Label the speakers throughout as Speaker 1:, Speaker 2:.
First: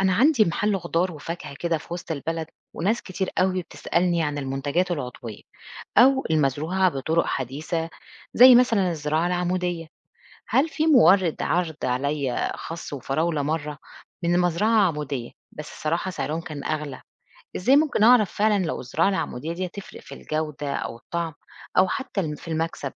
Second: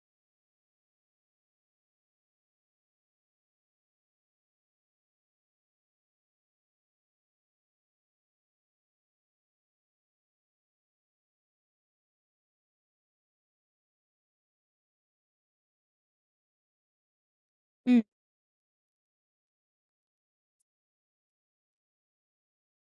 Speaker 1: أنا عندي محل خضار وفاكهة كده في وسط البلد، وناس كتير قوي بتسألني عن المنتجات العضوية أو المزروعة بطرق حديثة زي مثلا الزراعة العمودية. هل في مورد عرض عليا خس وفراولة مرة من مزرعة عمودية، بس الصراحة سعرهم كان أغلى. إزاي
Speaker 2: إمم،
Speaker 1: ممكن أعرف فعلا لو الزراعة العمودية دي تفرق في الجودة أو الطعم أو حتى في المكسب؟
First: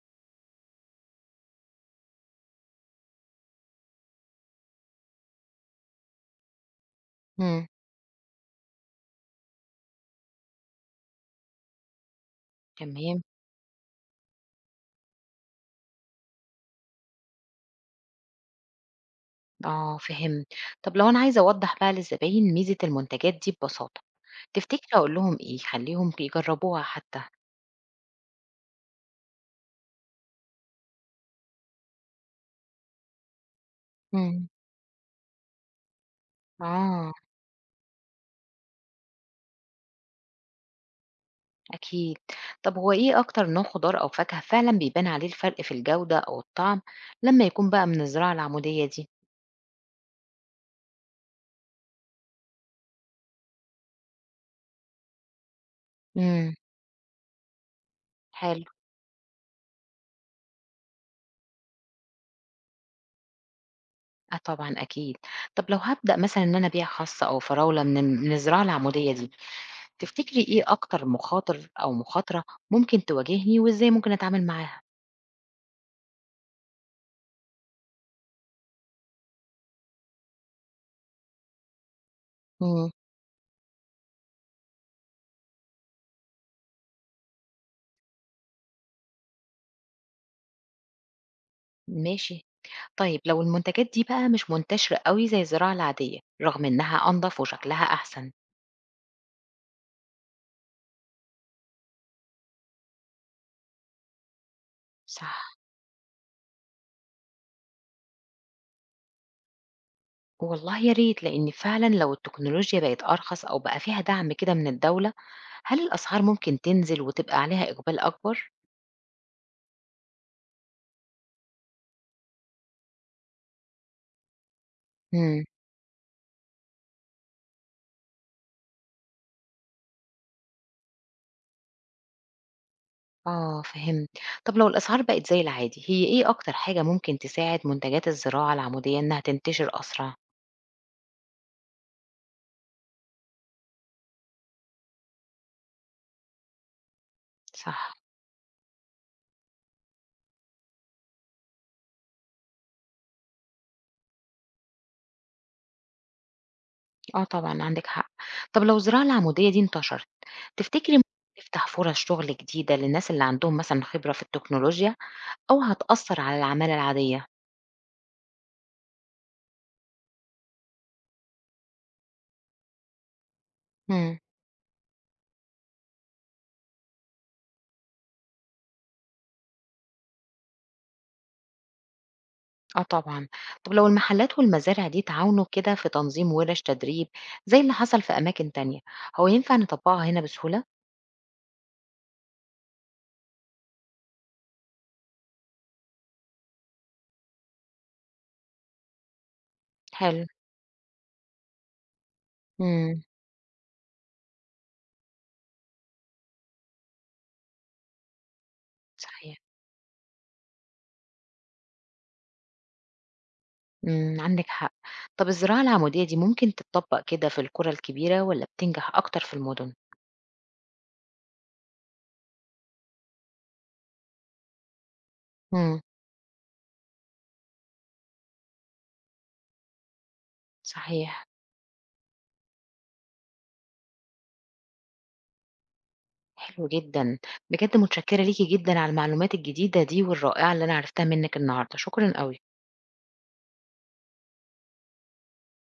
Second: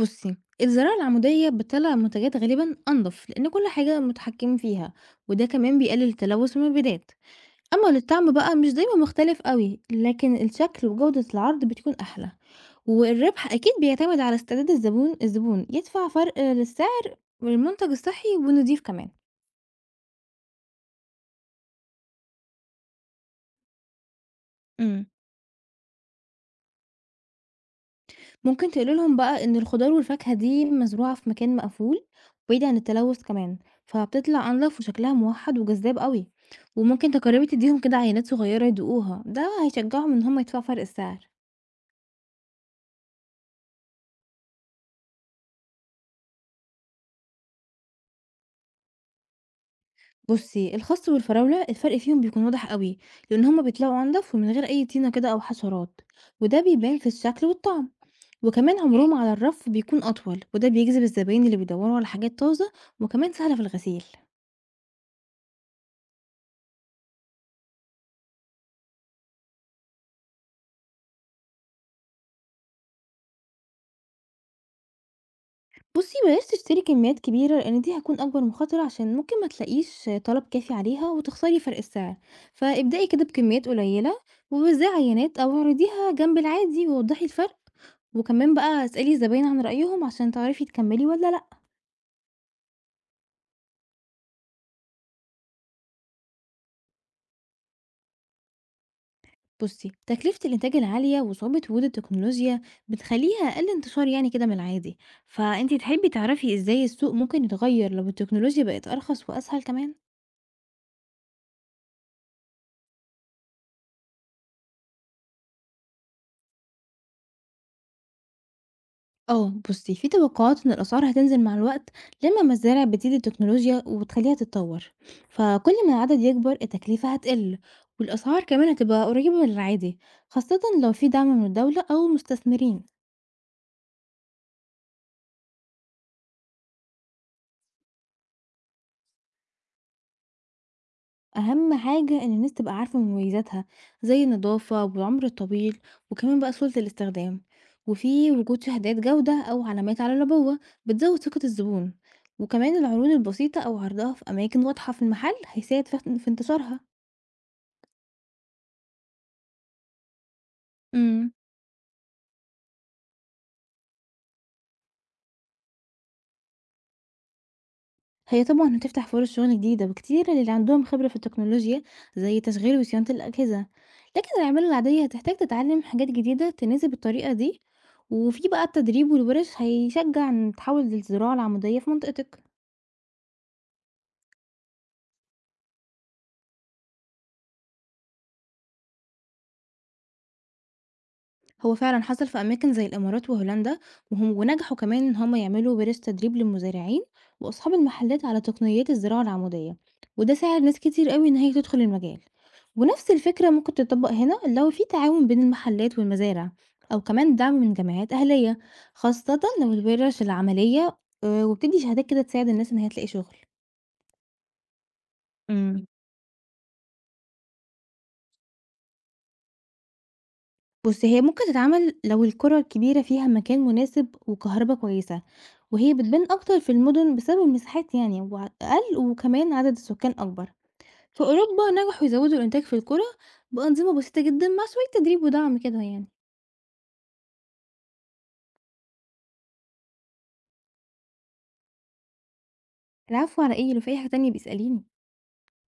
Speaker 2: بُصّي، الزراعة العمودية بتطلّع منتجات غالبًا أنضف، لإن كل حاجة متحكم فيها، وده كمان بيقلل تلوث المبيدات.
Speaker 1: مم.
Speaker 2: أمّا للطعم بقى مش دايمًا مختلف أوي، لكن الشكل وجودة العرض بتكون أحلى،
Speaker 1: تمام.
Speaker 2: والربح أكيد بيعتمد على استعداد الزبون يدفع فرق للسعر والمنتج الصحي والنضيف كمان.
Speaker 1: آه فهمت. طب لو أنا عايزة أوضح بقى للزباين ميزة المنتجات دي ببساطة، تفتكري
Speaker 2: إمم.
Speaker 1: أقول لهم إيه، يخلّيهم يجرّبوها حتى؟
Speaker 2: ممكن تقولي لهم بقى إن الخضار والفاكهة دي مزروعة في مكان مقفول بعيد عن التلوث كمان
Speaker 1: إمم.
Speaker 2: فبتطلع أنظف وشكلها موحد وجذاب قوي. وممكن
Speaker 1: آه،
Speaker 2: تجربي تديهم كده عينات صغيرة يدوقوها، ده هيشجعهم إن هم يدفعوا فرق السعر.
Speaker 1: أكيد. طب هو إيه أكتر نوع خضار أو فاكهة فعلًا بيبان عليه الفرق في الجودة أو الطعم لمّا يكون بقى من الزراعة العمودية دي؟
Speaker 2: بصي الخس والفراولة الفرق فيهم بيكون واضح قوي، لأن هما بيطلعوا أنضف ومن غير أي طينة كده أو حشرات،
Speaker 1: إمم.
Speaker 2: وده بيبان في الشكل والطعم.
Speaker 1: حلو.
Speaker 2: وكمان عمرهم على الرف بيكون أطول، وده بيجذب الزباين اللي بيدوروا على حاجات طازة، وكمان سهلة في الغسيل.
Speaker 1: آه طبعًا أكيد. طب لو هابدأ مثلًا إن أنا أبيع خاص أو فراولة من الزراعة العمودية دي، تفتكري إيه أكتر مخاطر أو مخاطرة ممكن تواجهني وإزاي ممكن أتعامل معاها؟
Speaker 2: بُصّي بلاش تشتري كميات كبيرة، لإن دي هتكون أكبر مخاطرة عشان ممكن ما تلاقيش طلب كافي عليها وتخسري فرق السعر،
Speaker 1: إمم.
Speaker 2: فابدئي كده بكميات قليلة. ووزعي عينات أو اعرضيها جنب العادي ووضّحي الفرق، وكمان بقى اسألي الزباين عن رأيهم عشان تعرفي تكمّلي والّا لأ.
Speaker 1: ماشي. طيب لو المنتجات دي بقى مش منتشرة قوي زي الزراعة العادية رغم إنها أنظف وشكلها أحسن.
Speaker 2: بُصّي، تكلفة الإنتاج العالية وصعوبة وجود التكنولوجيا بتخلّيها أقل انتشار يعني كده من العادي،
Speaker 1: صح.
Speaker 2: فأنتِ تحبي تعرفي إزاي السوق ممكن يتغيّر لو التكنولوجيا بقت أرخص وأسهل كمان؟
Speaker 1: والله يا ريت، لأن فعلا لو التكنولوجيا بقت أرخص أو بقى فيها دعم كده من الدولة، هل الأسعار ممكن تنزل وتبقى عليها إقبال أكبر؟
Speaker 2: اه بصي في توقعات ان الاسعار هتنزل مع الوقت لما المزارع بتزيد التكنولوجيا وبتخليها تتطور،
Speaker 1: مم.
Speaker 2: فكل ما العدد يكبر التكلفة هتقل، والاسعار كمان هتبقى قريبة من العادي، خاصة لو في دعم من الدولة او مستثمرين.
Speaker 1: آه فهمت. طب لو الأسعار بقت زي العادي، هي إيه أكتر حاجة ممكن تساعد منتجات الزراعة العمودية إنها تنتشر أسرع؟
Speaker 2: اهم حاجة ان الناس تبقى عارفة مميزاتها، زي النظافة والعمر الطويل، وكمان بقى سهولة الاستخدام،
Speaker 1: صح.
Speaker 2: وفي وجود شهادات جودة او علامات على العبوة بتزود ثقة الزبون، وكمان العروض البسيطة او عرضها في اماكن واضحة في المحل هيساعد في انتشارها.
Speaker 1: اه طبعا عندك حق. طب لو الزراعة العمودية دي انتشرت، تفتكري ممكن
Speaker 2: إمم.
Speaker 1: تفتح فرص شغل جديدة للناس اللي عندهم مثلًا خبرة في التكنولوجيا، أو هتأثّر على العمالة العادية؟
Speaker 2: هي طبعًا هتفتح فرص شغل جديدة وكتير للي عندهم خبرة في التكنولوجيا، زي تشغيل وصيانة الأجهزة.
Speaker 1: إمم.
Speaker 2: لكن الأعمال العادية هتحتاج تتعلم حاجات جديدة تناسب الطريقة دي، وفي بقى التدريب والورش هيشجع إن تحول للزراعة العمودية في منطقتك.
Speaker 1: آه طبعًا. طب لو المحلات والمزارع دي تعاونوا كده في تنظيم ورش تدريب زي اللي حصل في أماكن تانية، هو ينفع نطبّقها هنا بسهولة؟
Speaker 2: هو فعلا حصل في أماكن زي الإمارات وهولندا، وهم ونجحوا كمان إن هم يعملوا ورش تدريب للمزارعين وأصحاب المحلات على تقنيات الزراعة العمودية،
Speaker 1: حلو.
Speaker 2: وده ساعد ناس كتير قوي إن هي تدخل المجال.
Speaker 1: إمم.
Speaker 2: ونفس الفكرة ممكن تطبق هنا لو في تعاون بين المحلات والمزارع أو كمان دعم من جمعيات أهلية، خاصة
Speaker 1: صحيح.
Speaker 2: لو الورش العملية آه، وبتدي شهادات كده تساعد الناس إن هي تلاقي شغل.
Speaker 1: إمم، عندِك حق. طب الزراعة
Speaker 2: مم.
Speaker 1: العمودية دي ممكن تتطبّق كده في القرى الكبيرة والّا بتنجح أكتر في المدن؟
Speaker 2: بُص، هي ممكن تتعمل لو القرى الكبيرة فيها مكان مناسب وكهربا كويسة،
Speaker 1: إمم.
Speaker 2: وهي بتبان أكتر في المدن بسبب المساحات يعني وع أقل وكمان عدد السكان أكبر. في صح.
Speaker 1: صحيح.
Speaker 2: أوروبا نجحوا يزودوا الإنتاج في القرى بأنظمة بسيطة جدًا مع شوية تدريب ودعم كده يعني.
Speaker 1: حلو جدًا، بجد متشكرة ليكِ جدًا على المعلومات الجديدة دي والرائعة اللي أنا عرفتها منِّك النهارده، شكرًا أوي.
Speaker 2: العفو على إيه، لو في أي حاجة تانية بيسأليني.